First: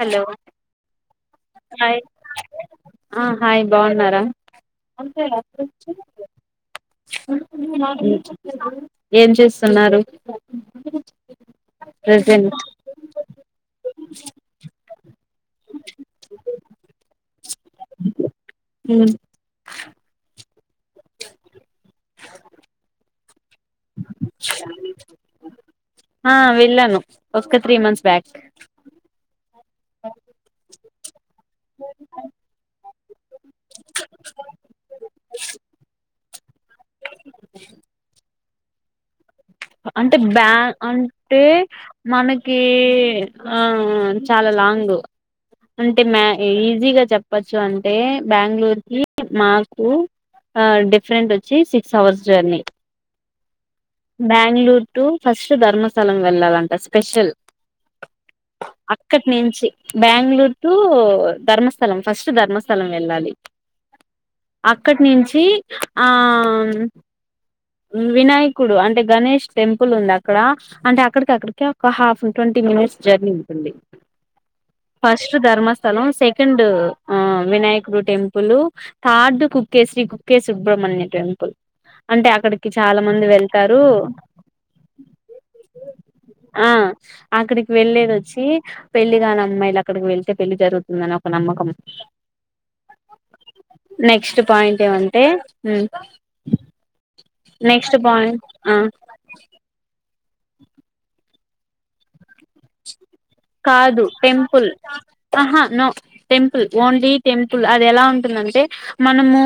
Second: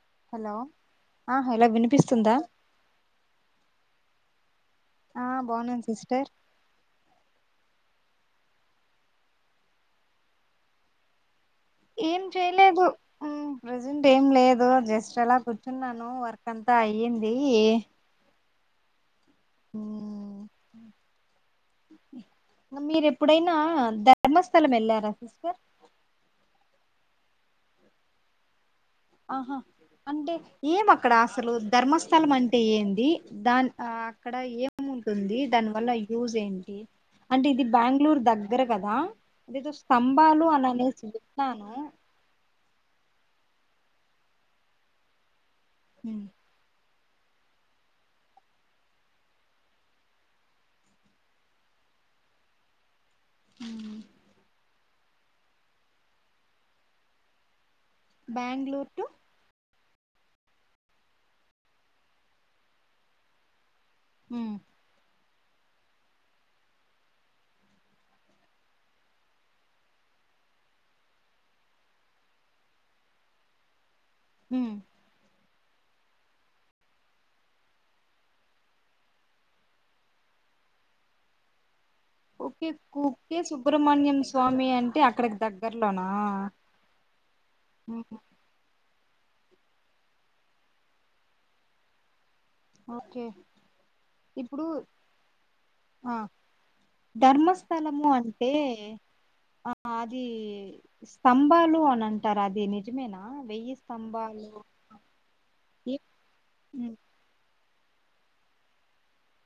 Hello ఆ hello hi వినిపిస్తుందా hi బాగున్నారు అ ఆ బాగున్నాను సిస్టర్ ఏం చేస్తున్నారు ఏం ప్రెసెంట్ చేయలేదు ప్రెజెంట్ ఏం లేదు జస్ట్ ఎలా కూర్చున్నాను వర్క్ అంతా అయ్యింది హ మీరెప్పుడైనా ధర్మస్థలం వెళ్ళారా సిస్టర్ ఒకక్క త్రీ మంత్స్ బ్యాక్ అంటే ఏం అక్కడ అసలు ధర్మస్థలం అంటే ఏంది దాని అక్కడ ఏము ఉంటుంది దాని వల్ల యూజ్ ఏంటి అంటే ఇది బెంగళూరు దగ్గర కదా అదేదో అంటే స్తంభాలు బ్యా అని అనేసి అంటే విన్నాను మనకి చాలా లాంగ్ అంటే మ ఈజీగా చెప్పచ్చు అంటే బెంగళూరు కి మాకు డిఫరెంట్ వచ్చి six hours journey uh Bengaluru to first Dharmasthala వెళ్ళాలంట స్పెషల్ బెంగళూరు టు అక్కటి నుంచి బెంగళూరు టు ధర్మస్థలం ఫస్ట్ ధర్మస్థలం వెళ్ళాలి మ్ అక్కడి నుంచి ఆ వినాయకుడు అంటే గణేష్ టెంపుల్ ఉంది అక్కడ అంటే అక్కడికి అక్కడికి ఒక హాఫ్ ట్వంటీ మిస్ జర్నీ ఉంటుంది హ ఫస్ట్ ధర్మస్థలం సెకండ్ వినాయకుడు టెంపుల్ థర్డ్ కుక్కేశ్రీ కు సుబ్రహ్మణ్య టెంపుల్ అంటే ఒకే అక్కడికి చాలా మంది కుకే వెళ్తారు సుబ్రహమణ్యం స్వామి అంటే అక్కడికి దగ్గర్లోనా ఆ అక్కడికి వెళ్లేది వచ్చి పెళ్లిిగాని అమ్మాయిలు అక్కడికి వెళ్తే పెళ్లి జరుగుతుందని ఒక నమ్మకం ఓకే నెక్స్ట్ ఇప్పుడు పాయింట్ ఏమంటే ఆ నెక్స్ట్ ధర్మస్థలము పాయింట్ అంటే ఆ ఆ అది స్తంభాలు అని అంటారు అది నిజమేనా వెయ్యి కాదు స్తంభాలు టెంపుల్హ నో ఏ- టెంపుల్ ఉమ్, ఓన్లీ టెంపుల్ అది ఎలా ఉంటుందంటే మనము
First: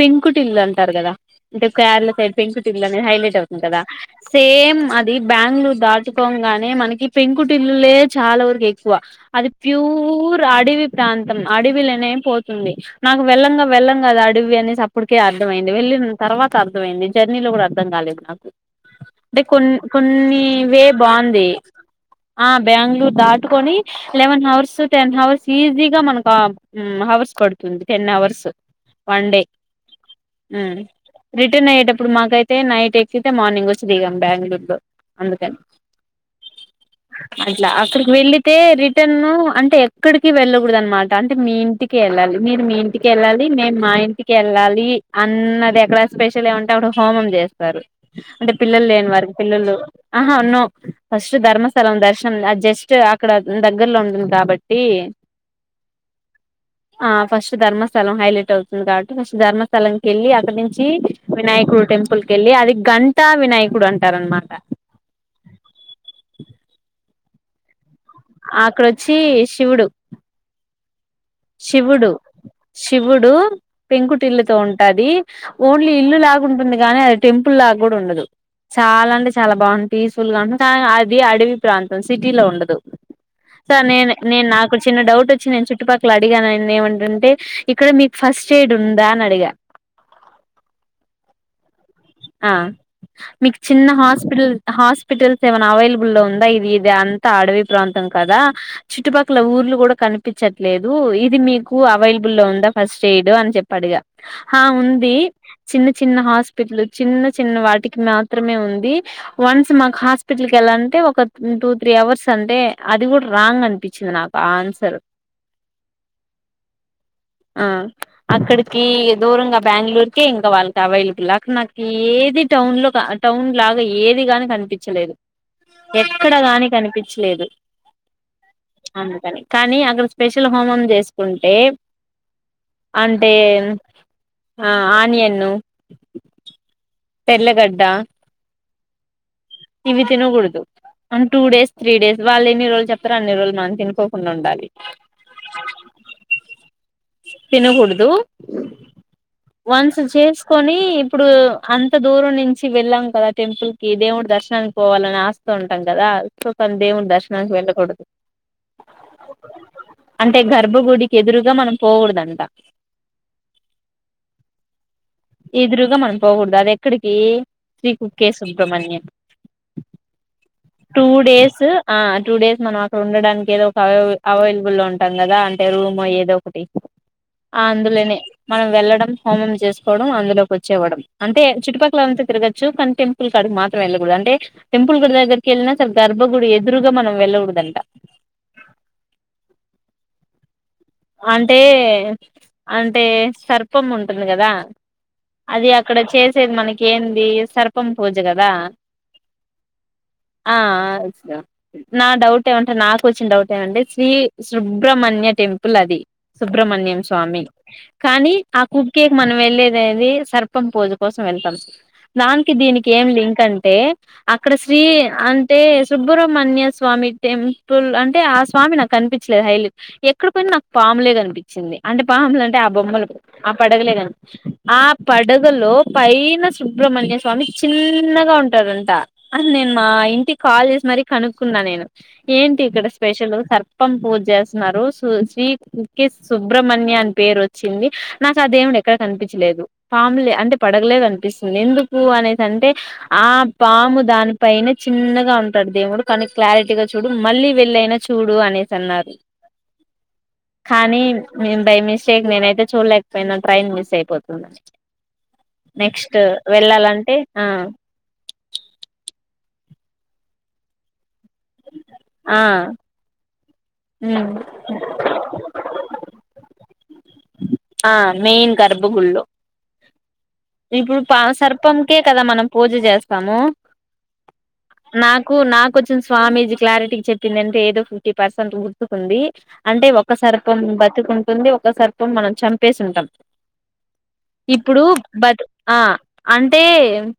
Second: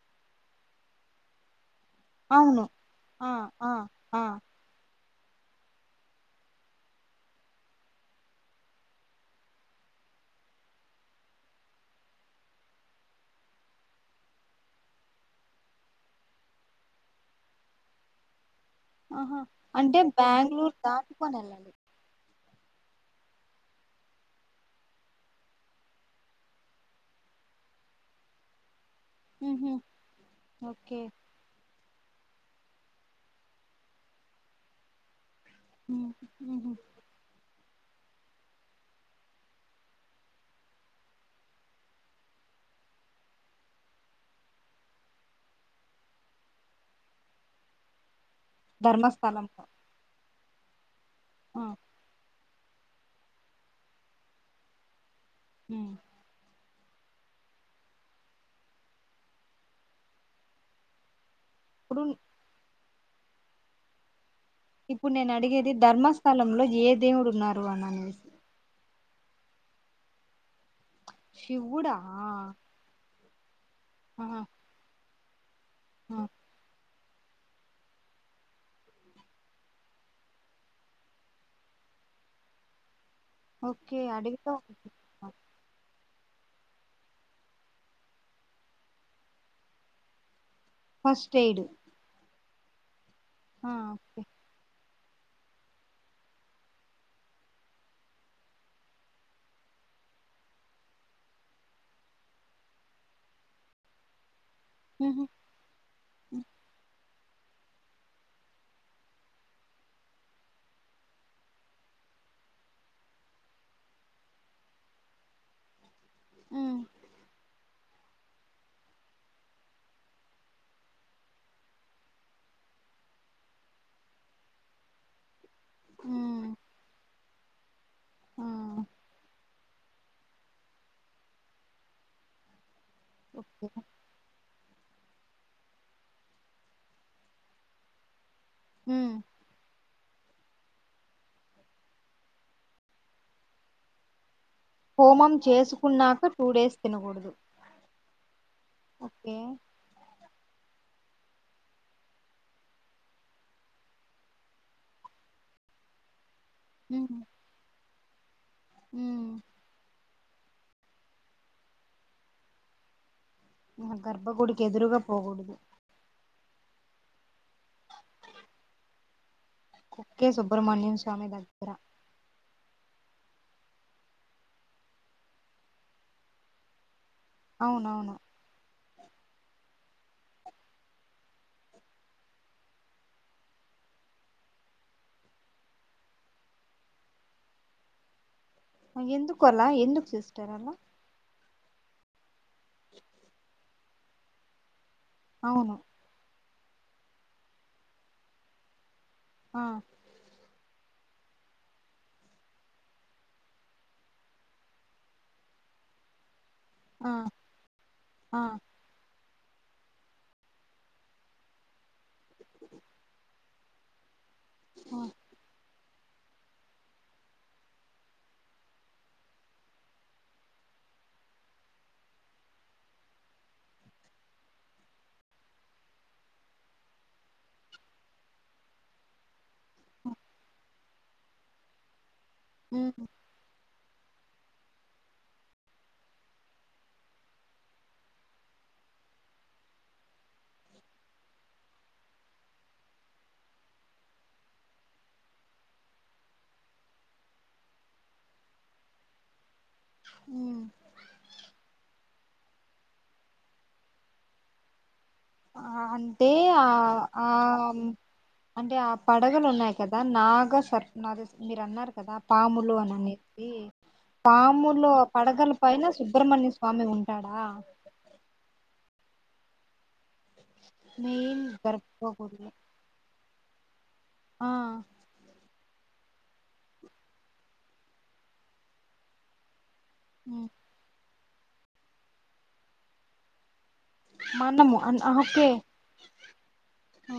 పెంకుటిల్లు అంటారు కదా అంటే ర్ల సైడ్ అవును పెంకుటిల అనేది ఆ హైలైట్ అవుతుంది ఆ కదా ఆ సేమ్ అ ది బ్యాంగళూరు దాచుకోగానే మనకి పెంకుటిల్లు లే చాలా వరకు ఎక్కువ అది ప్యూర్ అడవి ప్రాంతం అడవిలోనే పోతుంది నాకు వెళ్లంగా వెళ్లం అద అడవి అనేసి అప్పటికే అర్థమయింది వెళ్లిిన తర్వాత అర్థమయింది జర్నీలో కూడా అర్థం కాలేదు [unintelligible] ఆహా అంటే కొన్ అంటే కొన్ని బెంగళూరు వే దాటుకొని బాగుంది వెళ్ళండి ఆ బెంగళూరు దాటుకొని ఎలెవెన్ హవర్స్ టెన్ హవర్స్ ఈజీగా మనకు హవర్స్ పడుతుంది టెన్ అవర్స్ వన్ డే ఉహు ఓకే ఇప్పుడు మాకైతే నైట్ ఎక్కితే మార్నింగ్ వచ్చి దిగాం బెంగళూరు లో అందుకని ఉమ్, ఉహు అట్లా అక్కడికి వెళ్ళితే రిటర్న్ అంటే ఎక్కడికి వెళ్ళకూడ అనమాట అంటే మీ ఇంటికి వెళ్ళాలి మీరు మీ ఇంటికి వెళ్ళాలి మేము మా ఇంటికి వెళ్ళాలి అన్నది ఎక్కడా స్పెషల్ ఏమంటే అక్క హోమ్ స్త అంటే పిల్లలు లేని వారికి ధర్మస్థలంలో పిల్లలు ఆహా ఉన్నా ఫస్ట్ ఆ ధర్మస్థలం దర్శం జస్ట్ అక్కడ దగ్గర్లో ఉంటుంది కాబట్టి హ ఆ ఫస్ట్ ధర్మస్థలం హైలైట్ అవుతుంది కాబట్టి ఫస్ట్ ధర్మస్థలంక వెళ్ళి అక్కడ నుంచి వినాయకుడు ఇప్పుడు టెంపుల్ క వెళ్ళి అది గంటా వినాయకుడు అంటార అనమాట ఇప్పుడు నేను అడిగేది ధర్మస్థలంలో ఏ దేవుడు ఉన్నారు అని అని అక్కడొచ్చి శివుడు షివ్వుడా గుడు పెంకుటిల్లుతో ఉంటుది ఓన్లీ ఆ, ఇల్లు లాగుంటుంది గాని అ టెంపుల్ లాగ్గూడ ఉండదు. చాలా అంటే చాలా బాగుంది పీస్ఫుల్ గా ఉంటుంది. సరే ఓకే నేను నేను అడవిలో నాకు చిన్న డౌట్ వచ్చి నేను చుట్టుపక్ క్కలా అడిగానండి ఏమంటంటే, ఇక్కడ మీకు ఫస్ట్ ఎయిడ్ ఉందా అని అడిగా ఫస్ట్ ఎయిడ్ మీకు ఆ చిన్న ఓకే హాస్పిటల్ హాస్ హాస్పిటల్స్ ఏ అవైలబుల్ లో ఉందా ఇది ఇది అంత అడవి ప్రాంతం కదా చుట్టుపక్కల ఊర్లు గూడా క కనిపిచ్చట్లేదు ఇది మీకు అవైలబుల్ లో ఉందా ఫస్ట్ ఎయిడ్ అని చెప్పి అడిగా హా ఉంది ఉహు చిన్న చిన్న హాస్పిటల్. చిన్న చిన్న వాటికి మాత్రమే ఉంది వన్స్ మాకు హాస్పిటల్కి వెళ్ళాలంటే ఒక టూ త్రీ అవర్స్ అంటే అది కూడా రాంగ్ అనిపించింది నాకు ఆ ఆన్సర్ ఉమ్ ఆ అక్కడికి దూరంగా బెంగళూరుకే ఇంకా వాళ్ళకి అవైలబుల్ అక్కడ నాక్ ఏది టౌన్ లో క టౌన్ లాగా ఏది గాని కనిపిచ్చలేదు. ఎక్కడ ఉమ్ గాని కనిపిచ్చలేదు. ఆ అందుకని కానీ అక్కడ స్పెషల్ హోమం చేసుకుంటే అంటే ఓకే ఆ ఆనియన్ తెల్లగడ్డ హుమ్ ఇవి తినగూడదు అం టూ డేస్ త్రీ డేస్ వాళ్ళు ఎన్ని రోజులు చెప్తారో అన్ని రోజులు మనం తినకోకుండా ఉండాలి హోమం చేసుకున్నాక టూ డేస్ తినకూడదు తినగూడదు ఓకే వన్స్ చేస్ కొని ఇప్పుడు అంత దూరం నుంచి వెళ్ళాం కదా టెంపుల్ కి దేవుడి దర్శనానికి పోవాలని ఆస్ శ తో ఉంటాం కదా సో కానీ దేవుని దర్శనానికి వెళ్ళకూడదు. హుమ్ అంటే గర్భగుడికి ఎదురుగా మనం పోగూడదంట. అహ గర్భగుడికి ఎదురుగా పోకూడదు ఎదురుగా మనం పోగూడదు అది ఎక్కడికి శ్రీ కొక్కే సుబ్రహ్మణ్యం కొక్కే సుబ్రమణ్యం స్వామి దగ్గర ఆ టూ డేస్ మనం అక్కడ ఉండడానికి ఏదో ఒక అవై అవైలబుల్ లో ఉంటాం గదా అంటే రూమ్ ఏదో ఒకటి ఆ అవునవును అందులోనే మనం వెళ్ళడం హోమం చేస్ కోవడం అందులో కూచ్చోవడం అంటే చుట్టుపక్కల అంతా తిరగచ్చు కానీ టెంపుల్ కాడకి మాత్రం వెళ్ళకూదు అంటే టెం టెంపుల్ గుడి దగ్గరికి వెళ్ళినా అసలు గర్భ గుడి ఎదురుగా మనం వెళ్ళగూడదంట. అవును ఎందుకు అలా ఎందుకు సిస్టర్ అలా అంటే అంటే సర్పం ఉంటుంది గదా అది అవును అక్కడ చేసేది మనకి ఏంది సర్పం పూజ గదా ఆ ఆ నా డౌట్ ఏమంటే నాకు వచ్చిన డౌట్ ఏమంటే శ్రీ సుబ్రహ్మణ్య టెం పుల్ అది సుబ్రహ్మణ్యం ఆ స్వామి ఆ మనం వెళ్ళేది ఏది సర్పం పూజ కోసం వెళ్తాం దానికి దీనికి ఏం లింక్ అంటే అక్కడ శ్రీ ఆ అంటే సుబ్రహ్మణ్య స్వామి టెంపుల్ అంటే ఆ స్వామి నాకు కనిపిచ్చలేదు హైలి ఎక్ క్కడికి పోయిన నాకు పాములే కనిపిచ్చింది. అంటే పాములు అంటే ఆ బొమ్మలు ఆ పడగలే కనిపి ఆ ప పడగలో పైన సుబ్రమణ్యస్వామి చిన్నగా ఉంటాడంట. అది నేను మా ఇంటికి కాల్ చేసి మరీ కనుక్కున్నా నేను ఏంటి ఇక్కడ ఉమ్ స్పెషల్ సర్ ర్పం పూజ చేస్తున్నారు స్ శ్రీ [unintelligible] సుబ్రహ్మణ్య అని పేరు వచ్చింది నాకు అ దేవుడు ఎక్కడ కనిపించలేదు పాములే అంటే పడగలే కనిపిస్తుంది ఎందుకు అనేసి అంటే ఆ పాము దాని పైనే చిన్న చిన్నగా ఉంటాడు దేవుడు కానీ క్లారిటీగా చూడు మళ్ళీ వెళ్ళయినా చూడు అనేసి అన్నారు ఉమ్ కానీ బైమిస్ ఇక నేన అయితే చూడలేకపోయినా ట్రైన్ మిస్ అయిపోతుంది అని ఆ అంటే ఆ ఆ అంటే ఆ పడగ లు ఉన్నాయి కదా నాగ సర్ నా మీరు అన్నారు కదా ఆ పాములు అని అనేసి ఉమ్ పాముూలో పడగల పైన సుబ్రహ్మణ్య స్వామి ఉంటాడా ఆ మెయిన్ గర్భ గుడిలో ఇప్పుడు పా మెయిన్ సర్పంకే కదా మనం గర్భగుడిలో పూజ చేస్తాము ఆ నాకు నాకు స్వామీజీ క్లారిటీకి చెప్పిందింటే ఏదో ఫిఫ్టీ పర్సెంట్ గుర్డ్తుుకుంది అంటే ఒక ఉమ్, సర్పం బతుకుంటుంది ఒక సర్పం మనం చంపేసి ఉంటాం మనము ఇప్పుడు అన్- ఆ, బట్ ఓకే ఆ అంటే ఆ,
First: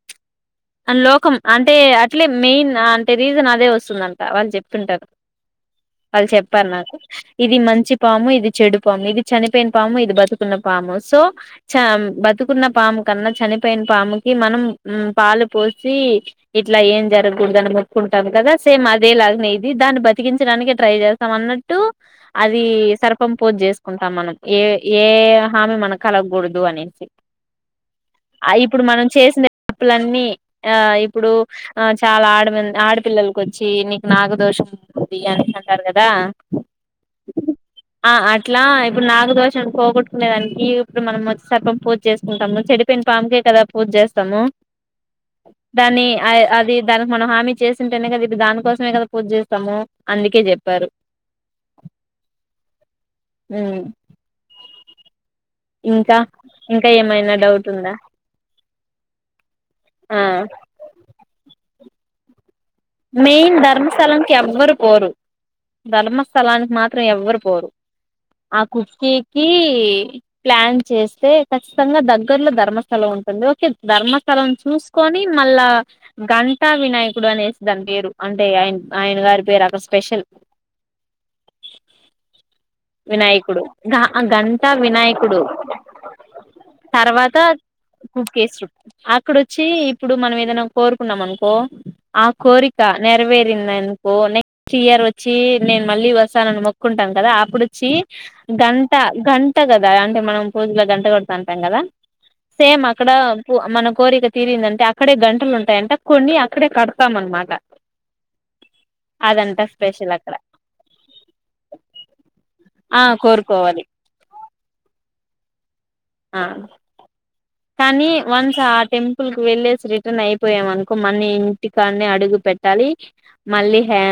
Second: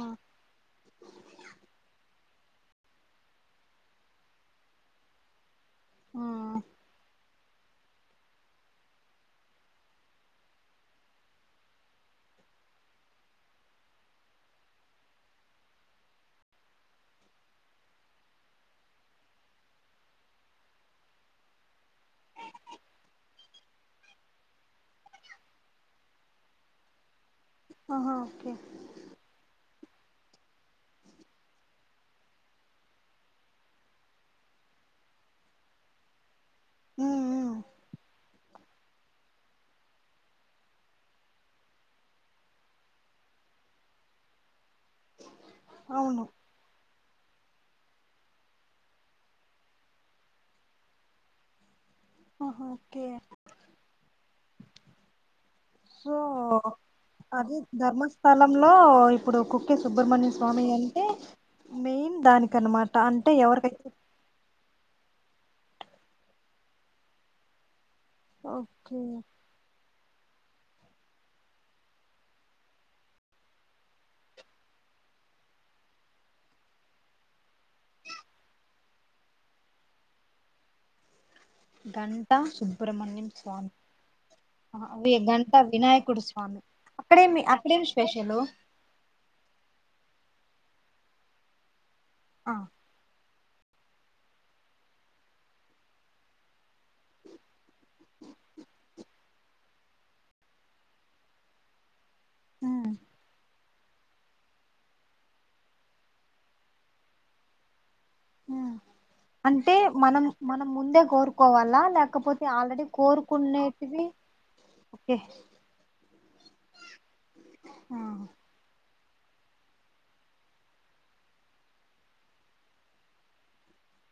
లోకం అంటే అట్లే మెయిన్ అంటే రీజన్ అదే వస్తుందంట వాళ్ళు చెప్తుంటారు ఆ, వాళ్ళు చెప్పను నాకు ఇది మంచి పాము ఇది చెడు పాము ఇది చనిపోయిన పాము ఇది బతుకున్న పాము సో చ పతుకున్న పాము కన్నా చనిపోయిన పాముకి మనం పాలు పోసి ఇట్లా ఏం జరగకూడదుని మొక్కుంటాం కదా సేమ్ అదే లాగనే ఇది దాన్ని బతికించిన ట్రై చేస్తాం అన్నట్టు అది సర్పం పూజ చేసుకుంటాం మనం ఏ ఏ హామీ మన కలగకూడదు అనేసి ఆహా ఓకే ఆ ఇప్పుడు మనం చేసిన తప్పులన్నీ ఆ ఇప్పుడు ఆ చాలా ఆడ ఆడపిల్లలకు వచ్చి నీకు నాకు దోషం ఉంటుంది అని అంటారు కదా ఉమ్, ఉమ్, అట్లా ఇప్పుడు నాగు దోషం పోగొటుకునే దానికి ఇప్పుడు మనం వచ్చి సర్పం పూజ చేసుకుంటాము చెడిపోయిన పాంమకే కదా పూజ చేస్తాము దాని అవును అది దానికి మనం హామీ చేసింటేనే కదా ఇప్పుడు దానికోసమే కదా పూజ చేస్తాము అందుకే చెప్పారు ఆహ ఓకే హ్మ్ ఇంకా ఇంకా ఏ అదే ధర్మస్థలంలో ఇప్పుడు కుక్కె ఆ సుబ్ర్మణ్య స్వామి అంటే మెయిన్ దానికి మెయిన్ ధర్మస్థలాంనికి ఎవరు పోరు ధర్మస్థలానికి మాత్రం ఎవ్వరు పోరు ఆ ఓకే కుర్తికి ప్లాన్ చేస్తే ఖచ్చితంగా దగ్గర్లో ధర్మస్థలం ఉంటుంది ఓకే ధర్మస్థలం చూసుకొని మళ్ళా గంటా వినాయకుడు అనేసి దాని పేరు అంటే ఆయ ఆయన గారి పేరు అక్కడ స్పెషల్ గంటా సుబ్రమణ్యం వినాయకుడు స్వామి గ గంటా అ వినాయకుడు గంటా వినాయకుడు స్వామి తర్వాత అక్కడేమి అక్కడేమి స్పెషల్ కుక్కేస్ర అక్కడ వచ్చి ఇప్పుడు మనం ఏదైనా కోరుకున్నాంనుకో ఆ కోరిక నెరవే అనుకో నెక్స్ట్ ఇయర్ వచ్చి నేను మళ్ళీ వస్తాను అని కుంటాం కదా అప్పుడు వచ్చి గంట గంట అంత కదా అంటే మనం పూజలో గంట కొడుతు అంటాం కదా సేమ్ అక్కడ మన కోరిక తీరిందంటే అక్కడే గంటలు ఉంటాయి అంట కొనీ అక్కడే క డతాం అన మాట అంటే మనం మనం ముందే కోరుకోవాలా లేకపోతే ఆల్రెడీ ఆ కోరుకోవాలి కోరుకునేటివి ఓకే ఆ ఆ కానీ వన్స్ ఆ టెం పుల్కి వెళ్ళేసి రిటర్న్ అయిపోయాంనుకో మన్ని ఇంటికాన్న అడుగు పెట్టాలి మళ్ళీ ఆ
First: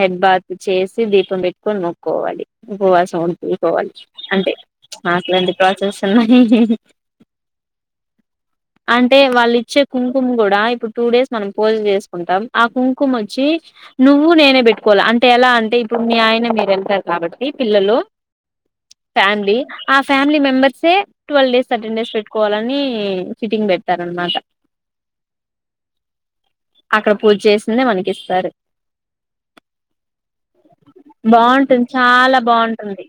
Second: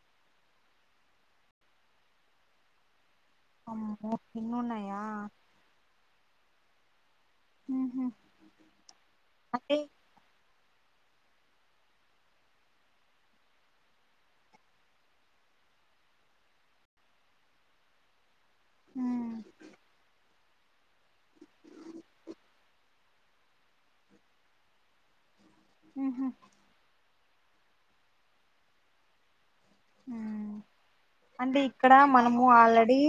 హెడ్ బాత్ చేసి దీపం పెట్టుకని నొక్కోవాలి ఉపవాసం ఉంట తీకోవాలి అమ్మో అంటే ఇన్నున్నాయా అల్లాంటి ప్రాసెస్ ఉన్నాయి అంటే వాళ్ళు అంటే ఇచ్చే కుంకుమ కూడా ఇప్పుడు టూ డేస్ మనం పూజ చేసుకుంటాం ఆ కుంకుమ వచ్చి నువ్వు నేనే పెట్టుకోవాలి అంటే ఎలా అంటే ఇప్పుడు మీ ఆయన మీరుంటారు కాబట్టి పిల్లలు ఫ్యామిలీ ఆ ఫ్యామిలీ మెంబర్సే ట్వెల్వ్ డేస్ అర్టెన్ డేస్ పె కోవాలని ఫిట్టింగ్ పెడతారనమాట ఆహా అక్కడ పూజ చేసిందే మనకి ఇస్తారు అంటే బాగుంటుంది ఇక్కడ చాలా మనము ఆల్రెడీ బాగుంటుంది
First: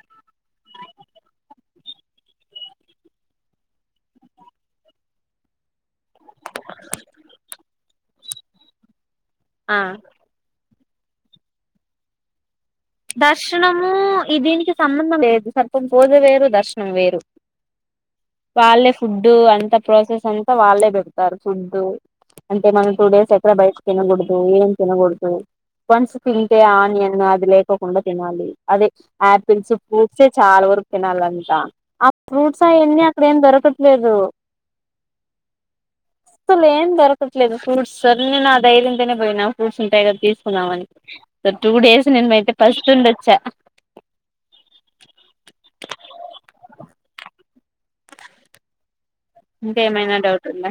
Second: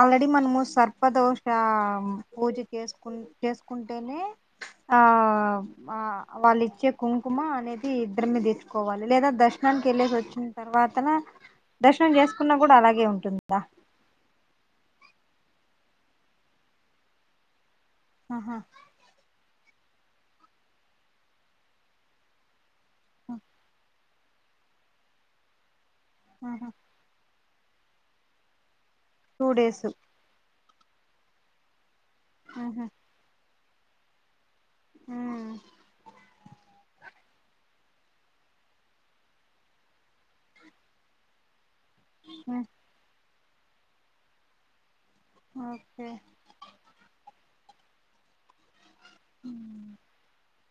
ఆల్రెడీ మనము సర్పదోశ పూజ చేసుకు చేసుకుంటేనే [inaudible] ఆ వాళ్ళు ఇచ్చే కుంకుమ అనేది ఇద్దరిమ తీసుకోవాలి లేదా ఆ దర్శనానికి వెళ్ళేసి వచ్చి తర్వాతన దర్శనం చేసుకున్న దర్శనము ఈ దీనికి సంబంధం లేదు సర్పం పూజ వేరు దర్శనం వేరు ఆహా వాళ్ళే ఫుడ్డు అంతా ప్రాసెస్ అంతా వాళ్ళే పెడతారు ఫుడ్ అంటే మనం టూ డేస్ ఎక్కడ బయటక ఏం తినకూడదు కొన్స్ తింటే ఆహా ఆనియన్ అది లేకకుడా తినాలి అదే టూ ఆపిల్స్ డేస్ ఫ్రూట్స్ ఏ చాలా వరకు తినాలంట ఆ ఫ్రూట్స్ ఉహు అవన్నీ అక్కడ ఏం దొరక లేదు ఉ అసలు ఏం దలేదు ఫ్రూట్స్ే నా ధైర్య పోయి ఫ్రూట్స్ ఉంటాయిా తీసుకున్నా టూ డే ఫస్ట్ండచ్చ [unintelligible] ఇంకాే ఏమైనా డౌట్ ఉందా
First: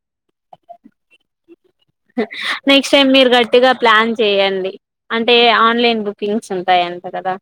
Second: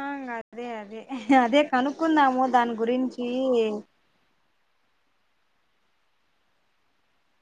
ఆ అదే అదే అదే కనుక్కుందాము [inaudible] దాని నెక్స్ట్ టైం మీరు గట్టిగా గురించి ప్లాన్ చేయయండి అంటే ఆన్లైన్ బుకింగ్స్ ఉంటాయింత కదా